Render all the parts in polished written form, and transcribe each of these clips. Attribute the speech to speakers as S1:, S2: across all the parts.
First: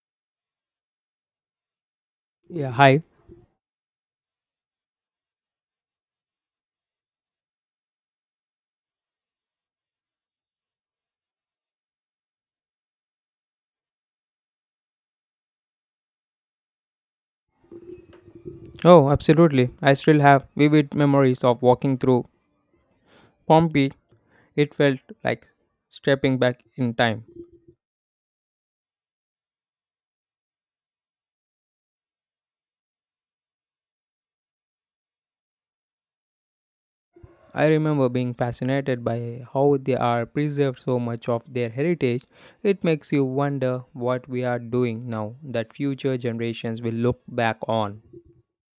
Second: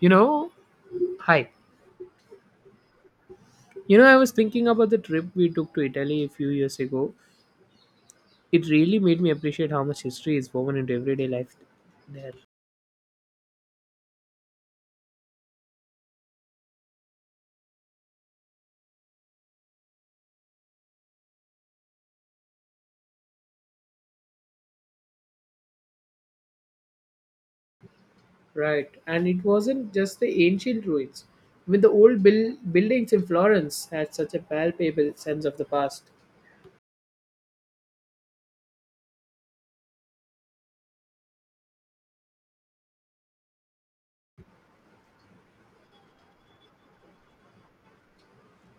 S1: You know, right.
S2: Yeah, hi.
S1: You know, I was thinking about the trip we took to Italy a few years ago. It really made me appreciate how much history is woven into everyday life there.
S2: Oh, absolutely. I still have vivid memories of walking through Pompeii. It felt like stepping back in time.
S1: Right, and it wasn't just the ancient ruins. I mean, the old buildings in Florence had such a palpable sense of the past.
S2: I remember being fascinated by how they are preserved so much of their heritage. It makes you wonder what we are doing now that future generations will look back on.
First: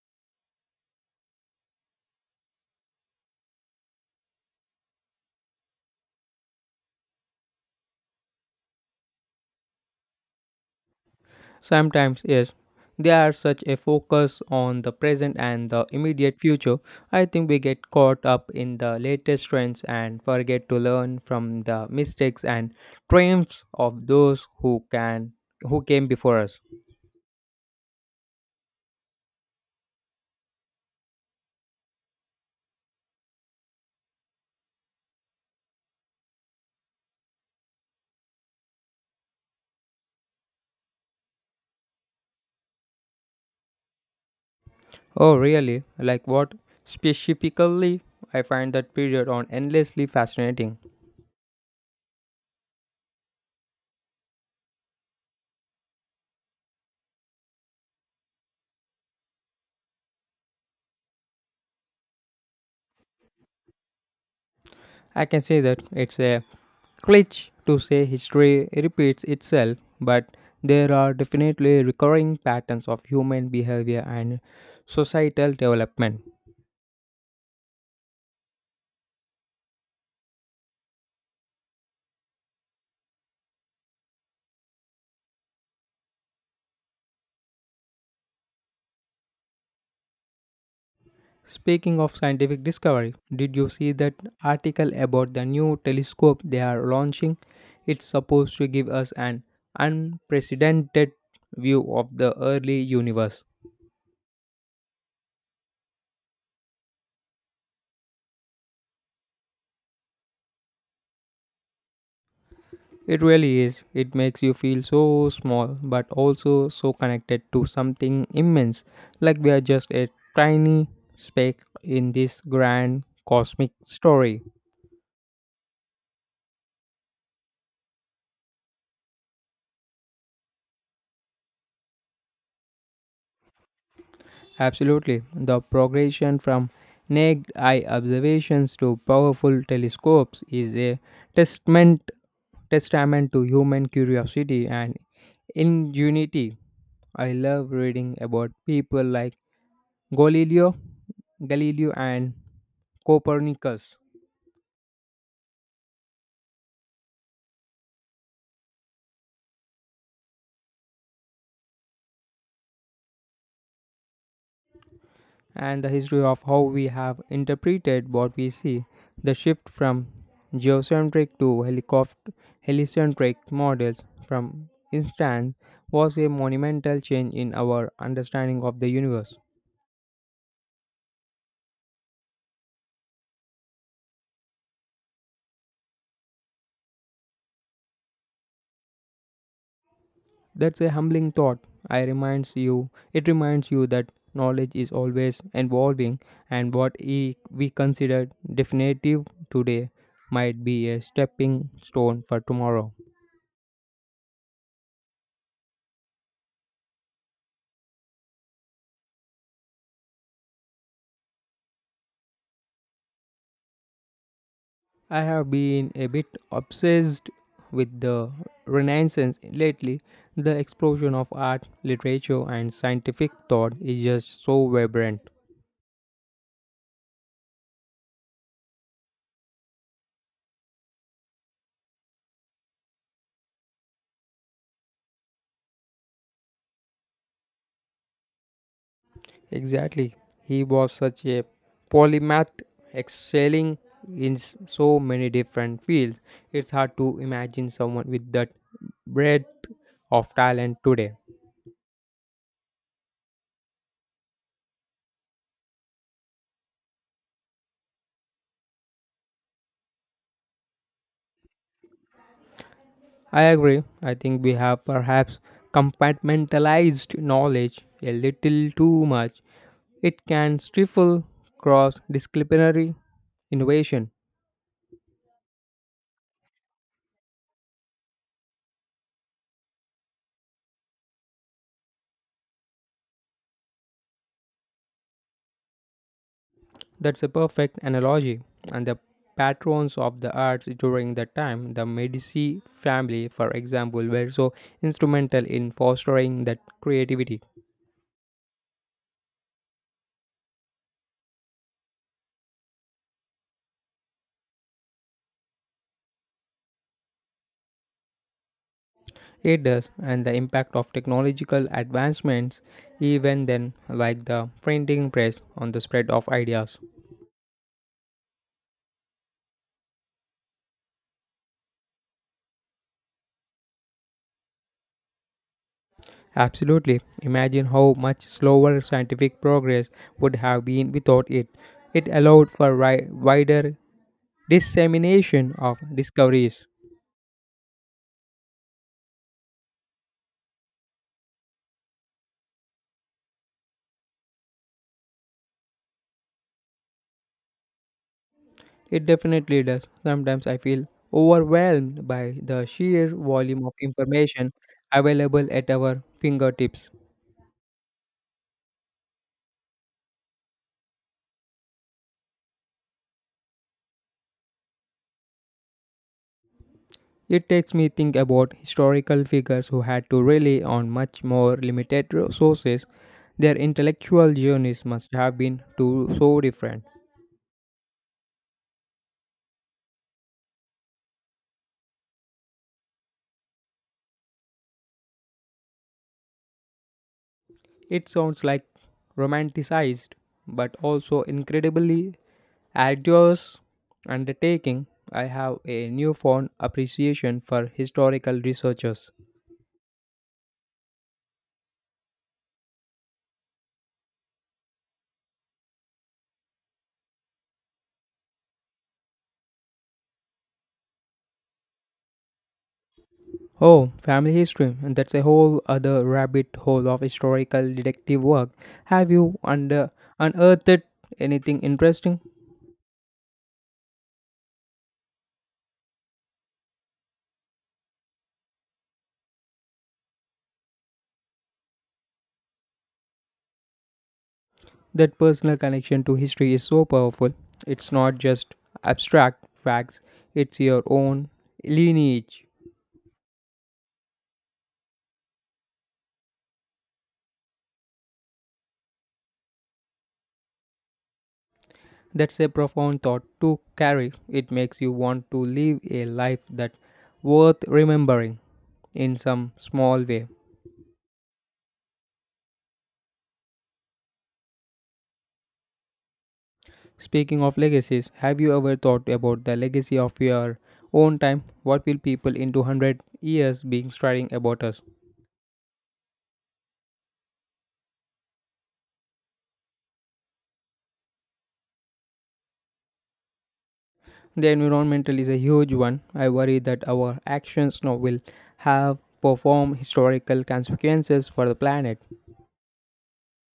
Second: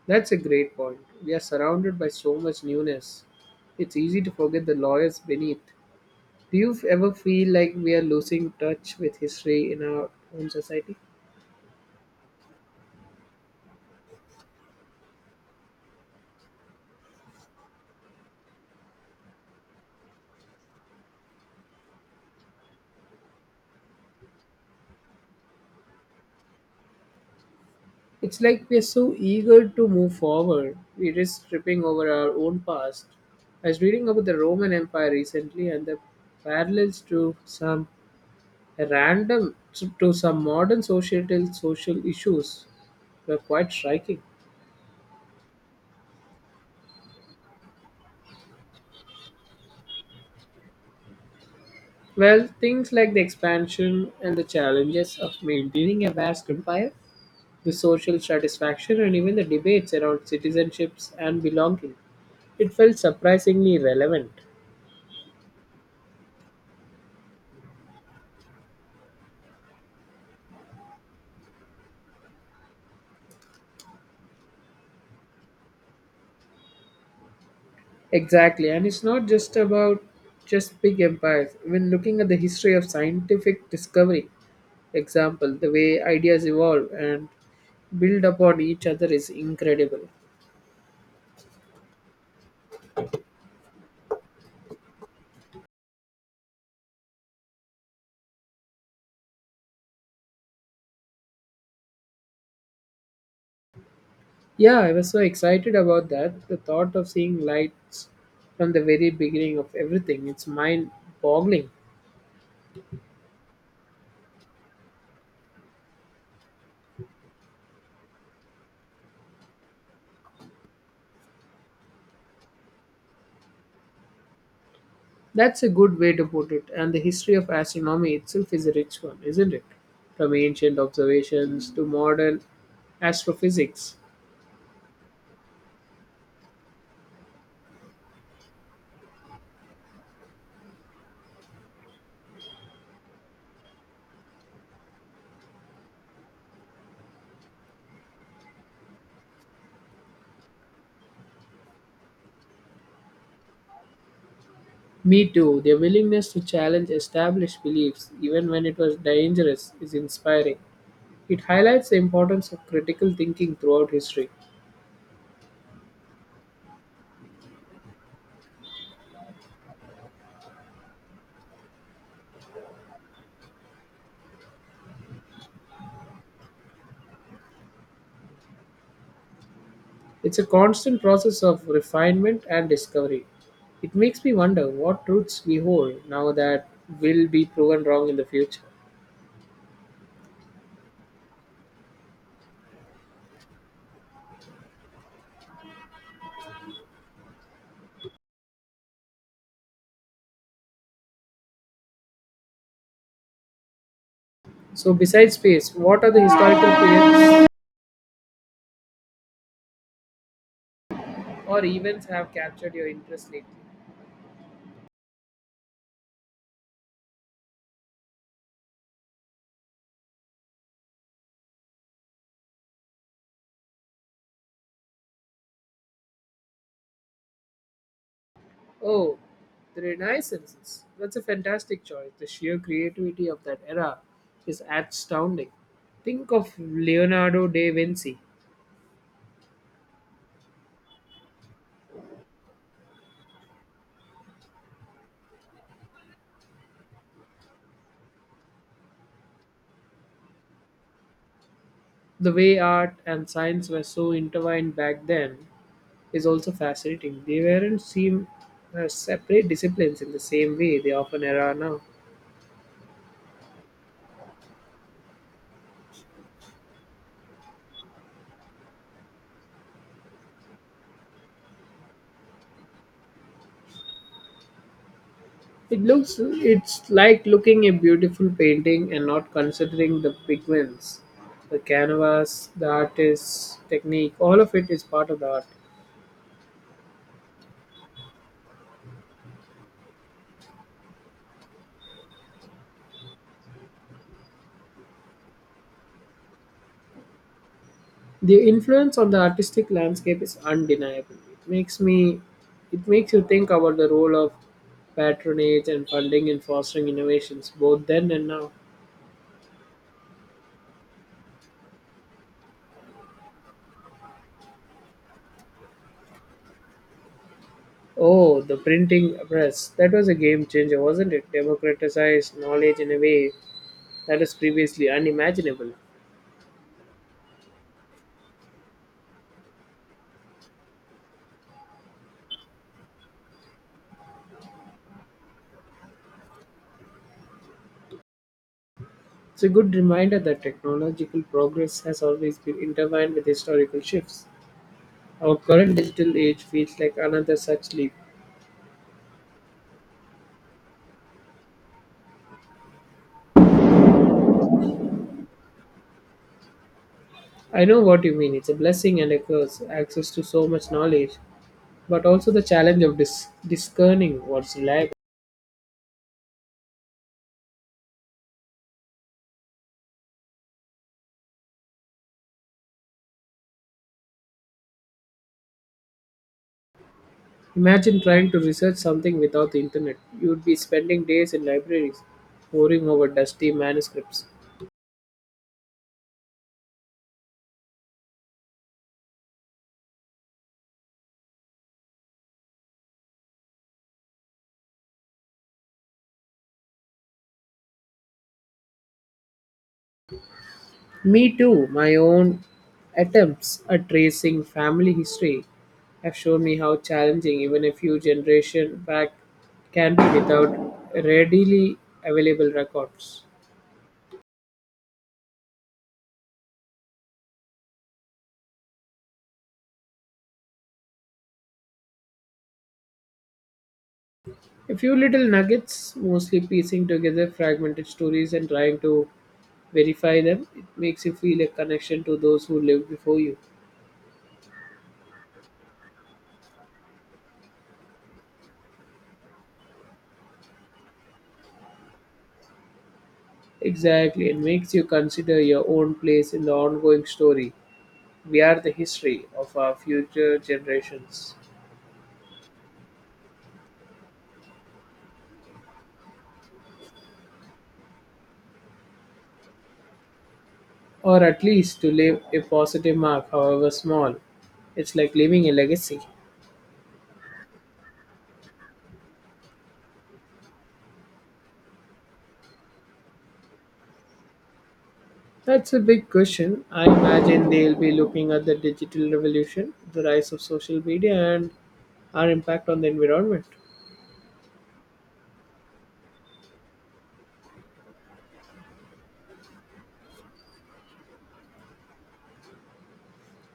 S1: That's a great point. We are surrounded by so much newness. It's easy to forget the lawyers beneath. Do you ever feel like we are losing touch with history in our own society?
S2: Sometimes, yes, they are such a focus on the present and the immediate future. I think we get caught up in the latest trends and forget to learn from the mistakes and triumphs of those who came before us.
S1: It's like we're so eager to move forward, we risk tripping over our own past. I was reading about the Roman Empire recently and the parallels to some random to some modern societal social issues were quite striking.
S2: Oh, really? Like what? Specifically, I find that period on endlessly fascinating.
S1: Well, things like the expansion and the challenges of maintaining a vast empire, the social satisfaction, and even the debates around citizenships and belonging. It felt surprisingly relevant.
S2: I can say that it's a cliché to say history repeats itself, but there are definitely recurring patterns of human behavior and societal development.
S1: Exactly, and it's not just about just big empires. When looking at the history of scientific discovery, example, the way ideas evolve and build upon each other is incredible.
S2: Speaking of scientific discovery, did you see that article about the new telescope they are launching? It's supposed to give us an unprecedented view of the early universe.
S1: Yeah, I was so excited about that. The thought of seeing lights from the very beginning of everything, it's mind boggling.
S2: It really is. It makes you feel so small, but also so connected to something immense, like we are just a tiny speck in this grand cosmic story.
S1: That's a good way to put it. And the history of astronomy itself is a rich one, isn't it? From ancient observations to modern astrophysics.
S2: Absolutely. The progression from naked eye observations to powerful telescopes is a testament testament to human curiosity and ingenuity. I love reading about people like Galileo, Galileo and Copernicus,
S1: Me too. Their willingness to challenge established beliefs, even when it was dangerous, is inspiring. It highlights the importance of critical thinking throughout history.
S2: and the history of how we have interpreted what we see, the shift from geocentric to heliocentric models, from instance, was a monumental change in our understanding of the universe.
S1: It's a constant process of refinement and discovery. It makes me wonder what truths we hold now that will be proven wrong in the future.
S2: That's a humbling thought. I reminds you it reminds you that knowledge is always evolving and we consider definitive today might be a stepping stone for tomorrow.
S1: So, besides space, what other historical periods or events have captured your interest lately?
S2: I have been a bit obsessed with the Renaissance lately. The explosion of art, literature and scientific thought is just so vibrant.
S1: Oh, the Renaissance. That's a fantastic choice. The sheer creativity of that era is astounding. Think of Leonardo da Vinci.
S2: Exactly. He was such a polymath, excelling in so many different fields. It's hard to imagine someone with that breadth of talent today.
S1: The way art and science were so intertwined back then is also fascinating. They weren't seen as separate disciplines in the same way they often are now.
S2: I agree. I think we have perhaps compartmentalized knowledge a little too much. It can stifle cross disciplinary innovation.
S1: It's like looking a beautiful painting and not considering the pigments, the canvas, the artist's technique, all of it is part of the art.
S2: That's a perfect analogy. And the patrons of the arts during that time, the Medici family, for example, were so instrumental in fostering that creativity.
S1: The influence on the artistic landscape is undeniable. It makes you think about the role of patronage and funding in fostering innovations both then and now.
S2: It does, and the impact of technological advancements, even then, like the printing press, on the spread of ideas.
S1: Oh, the printing press. That was a game changer, wasn't it? Democratized knowledge in a way that is previously unimaginable.
S2: Absolutely. Imagine how much slower scientific progress would have been without it. It allowed for wider dissemination of discoveries.
S1: It's a good reminder that technological progress has always been intertwined with historical shifts. Our current digital age feels like another such leap.
S2: It definitely does. Sometimes I feel overwhelmed by the sheer volume of information available at our fingertips.
S1: I know what you mean. It's a blessing and a curse, access to so much knowledge, but also the challenge of discerning what's reliable.
S2: It takes me think about historical figures who had to rely on much more limited resources. Their intellectual journeys must have been too so different.
S1: Imagine trying to research something without the internet. You would be spending days in libraries, poring over dusty manuscripts.
S2: It sounds like romanticized, but also incredibly arduous undertaking. I have a newfound appreciation for historical researchers.
S1: Me too. My own attempts at tracing family history have shown me how challenging even a few generations back can be without readily available records.
S2: Oh, family history. And that's a whole other rabbit hole of historical detective work. Have you under unearthed anything interesting?
S1: A few little nuggets, mostly piecing together fragmented stories and trying to verify them. It makes you feel a connection to those who lived before you.
S2: That personal connection to history is so powerful. It's not just abstract facts, it's your own lineage.
S1: Exactly, and makes you consider your own place in the ongoing story. We are the history of our future generations.
S2: That's a profound thought to carry. It makes you want to live a life that's worth remembering in some small way.
S1: Or at least to leave a positive mark, however small. It's like leaving a legacy.
S2: Speaking of legacies, have you ever thought about the legacy of your own time? What will people into 100 years be staring about us?
S1: That's a big question. I imagine they'll be looking at the digital revolution, the rise of social media, and our impact on the environment.
S2: The environmental is a huge one. I worry that our actions now will have perform historical consequences for the planet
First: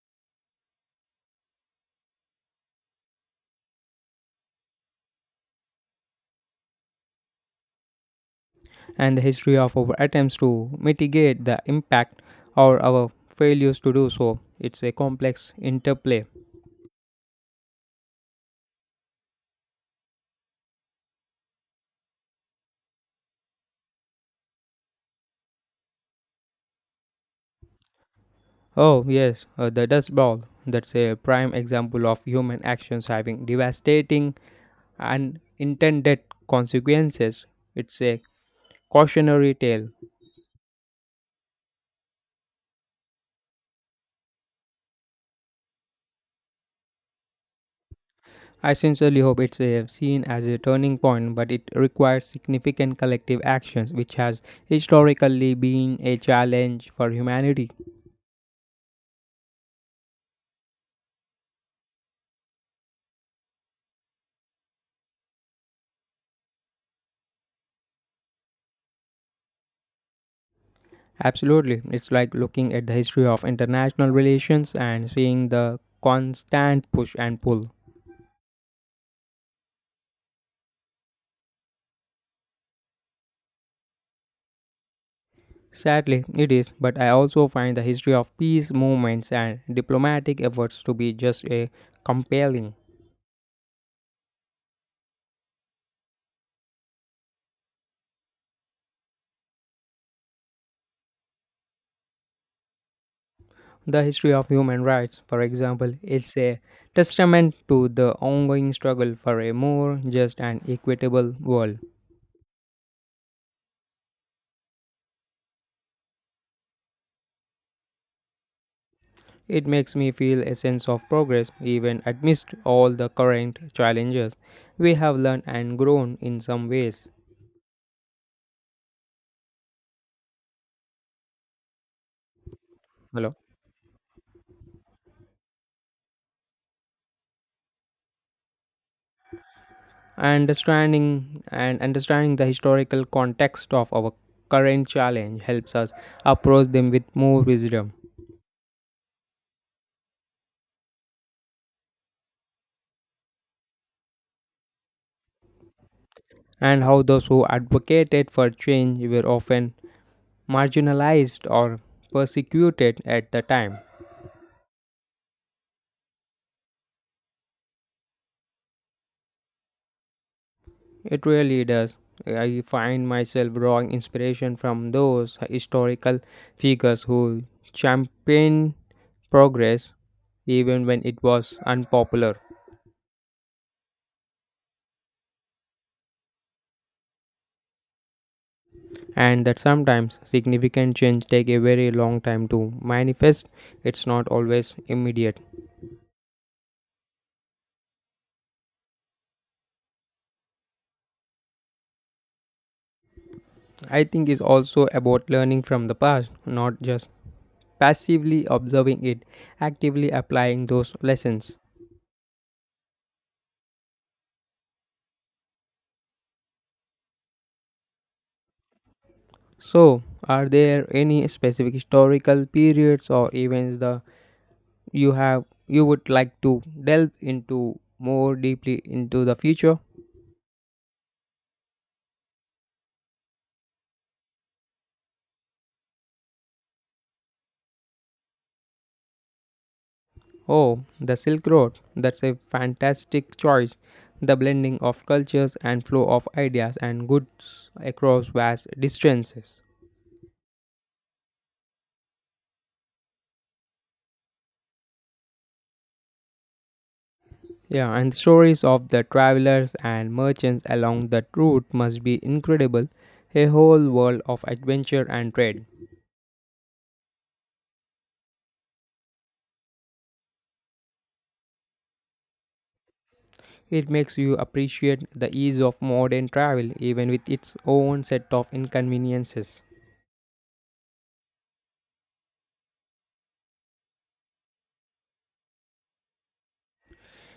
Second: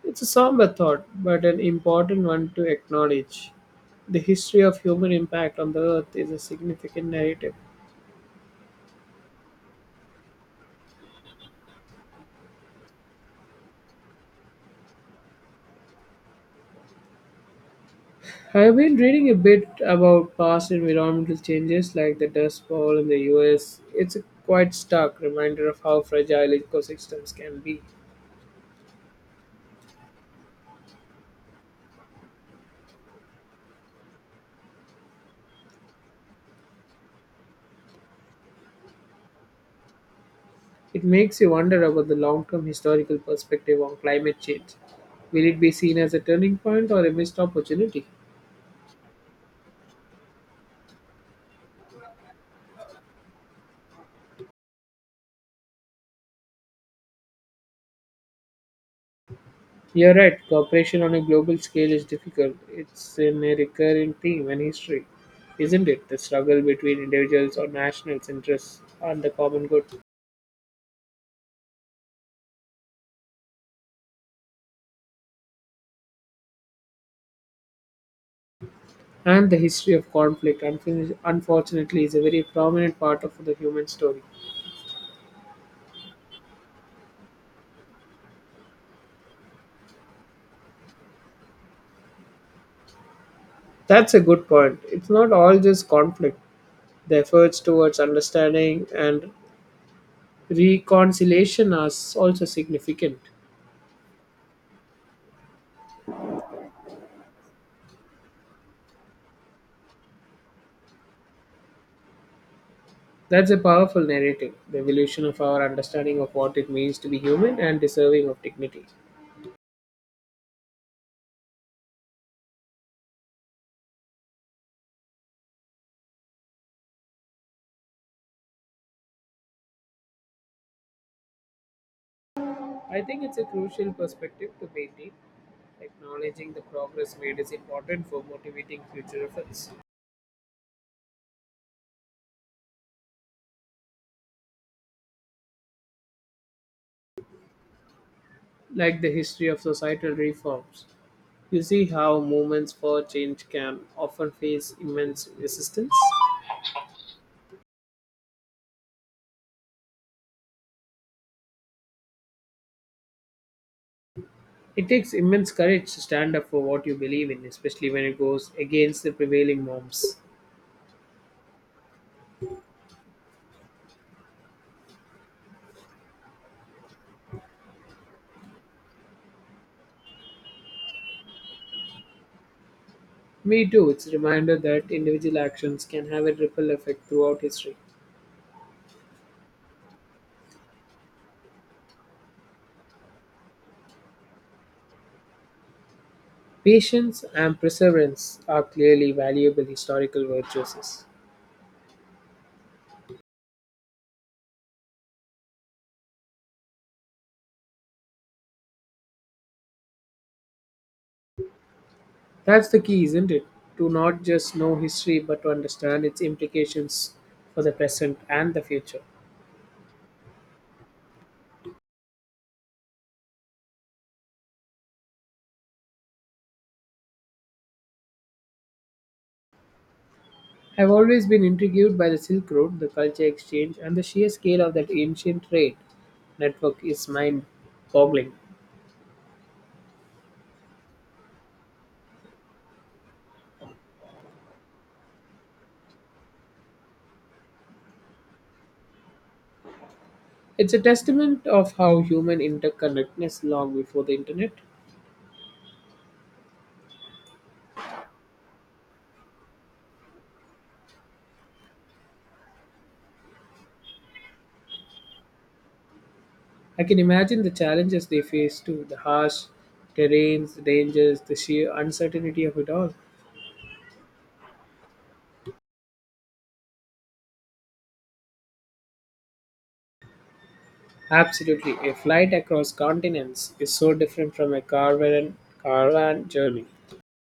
S1: It's a somber thought, but an important one to acknowledge. The history of human impact on the earth is a significant narrative.
S2: and the history of our attempts to mitigate the impact or our failures to do so. It's a complex interplay.
S1: I've been reading a bit about past environmental changes like the Dust Bowl in the US. It's a quite stark reminder of how fragile ecosystems can be.
S2: Oh, yes, the dust bowl. That's a prime example of human actions having devastating unintended consequences. It's a cautionary tale.
S1: It makes you wonder about the long term historical perspective on climate change. Will it be seen as a turning point or a missed opportunity?
S2: I sincerely hope it's seen as a turning point, but it requires significant collective actions, which has historically been a challenge for humanity.
S1: You're right, cooperation on a global scale is difficult. It's in a recurring theme in history, isn't it? The struggle between individuals or nationals' interests and the common good.
S2: Absolutely. It's like looking at the history of international relations and seeing the constant push and pull.
S1: And the history of conflict, unfortunately, is a very prominent part of the human story.
S2: Sadly, it is, but I also find the history of peace movements and diplomatic efforts to be just a compelling.
S1: That's a good point. It's not all just conflict. The efforts towards understanding and reconciliation is also significant.
S2: The history of human rights, for example, is a testament to the ongoing struggle for a more just and equitable world.
S1: That's a powerful narrative, the evolution of our understanding of what it means to be human and deserving of dignity.
S2: It makes me feel a sense of progress even amidst all the current challenges. We have learned and grown in some ways.
S1: I think
S2: Hello.
S1: it's a crucial perspective to maintain. Acknowledging the progress made is important for motivating future efforts.
S2: Understanding the historical context of our current challenge helps us approach them with more wisdom,
S1: Like the history of societal reforms, you see how movements for change can often face immense resistance.
S2: and how those who advocated for change were often marginalized or persecuted at the time.
S1: It takes immense courage to stand up for what you believe in, especially when it goes against the prevailing norms.
S2: It really does. I find myself drawing inspiration from those historical figures who championed progress even when it was unpopular,
S1: Me too. It's a reminder that individual actions can have a ripple effect throughout history.
S2: and that sometimes significant change take a very long time to manifest. It's not always immediate.
S1: Patience and perseverance are clearly valuable historical virtues.
S2: I think it's also about learning from the past, not just passively observing it, actively applying those lessons.
S1: That's the key, isn't it? To not just know history but to understand its implications for the present and the future.
S2: So, are there any specific historical periods or events the you have you would like to delve into more deeply into the future?
S1: I've always been intrigued by the Silk Road, the culture exchange, and the sheer scale of that ancient trade network is mind boggling.
S2: Oh, the Silk Road. That's a fantastic choice. The blending of cultures and flow of ideas and goods across vast distances.
S1: It's a testament of how human interconnectedness long before the internet.
S2: Yeah, and stories of the travelers and merchants along that route must be incredible. A whole world of adventure and trade.
S1: I can imagine the challenges they face too the harsh terrains, the dangers, the sheer uncertainty of it all.
S2: It makes you appreciate the ease of modern travel even with its own set of inconveniences.
S1: Absolutely, a flight across continents is so different from a caravan journey.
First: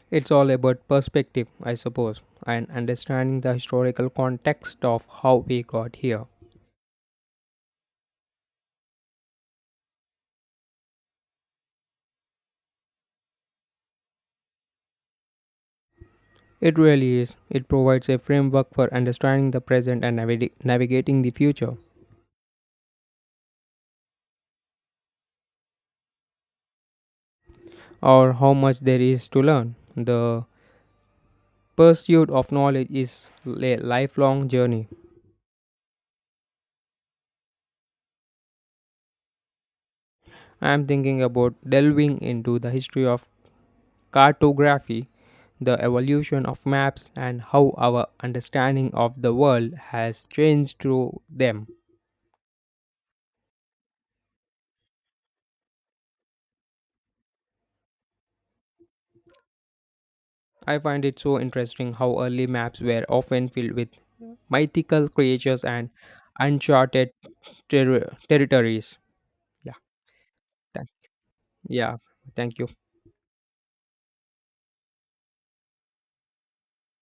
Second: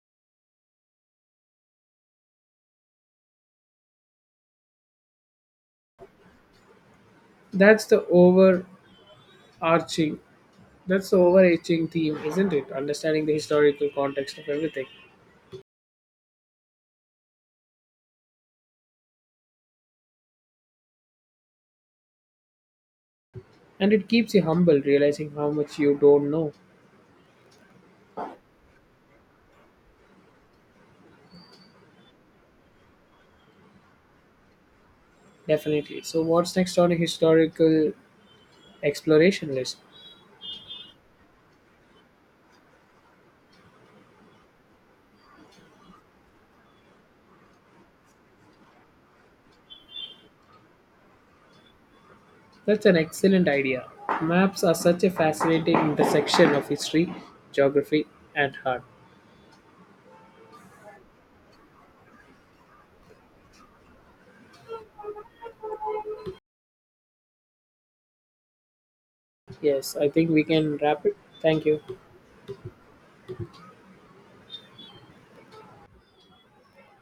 S2: It's all about perspective, I suppose, and understanding the historical context of how we got here.
S1: That's the overarching, that's the overarching theme, isn't it? Understanding the historical context of everything.
S2: It really is. It provides a framework for understanding the present and navigating the future,
S1: And it keeps you humble, realizing how much you don't know.
S2: or how much there is to learn. The pursuit of knowledge is a lifelong journey.
S1: Definitely. So, what's next on a historical exploration list?
S2: I am thinking about delving into the history of cartography, the evolution of maps, and how our understanding of the world has changed through them.
S1: That's an excellent idea. Maps are such a fascinating intersection of history, geography, and art.
S2: I find it so interesting how early maps were often filled with mythical creatures and uncharted territories. Yeah,
S1: Yes, I think we can
S2: thank-
S1: wrap it. Thank you.
S2: yeah, thank you.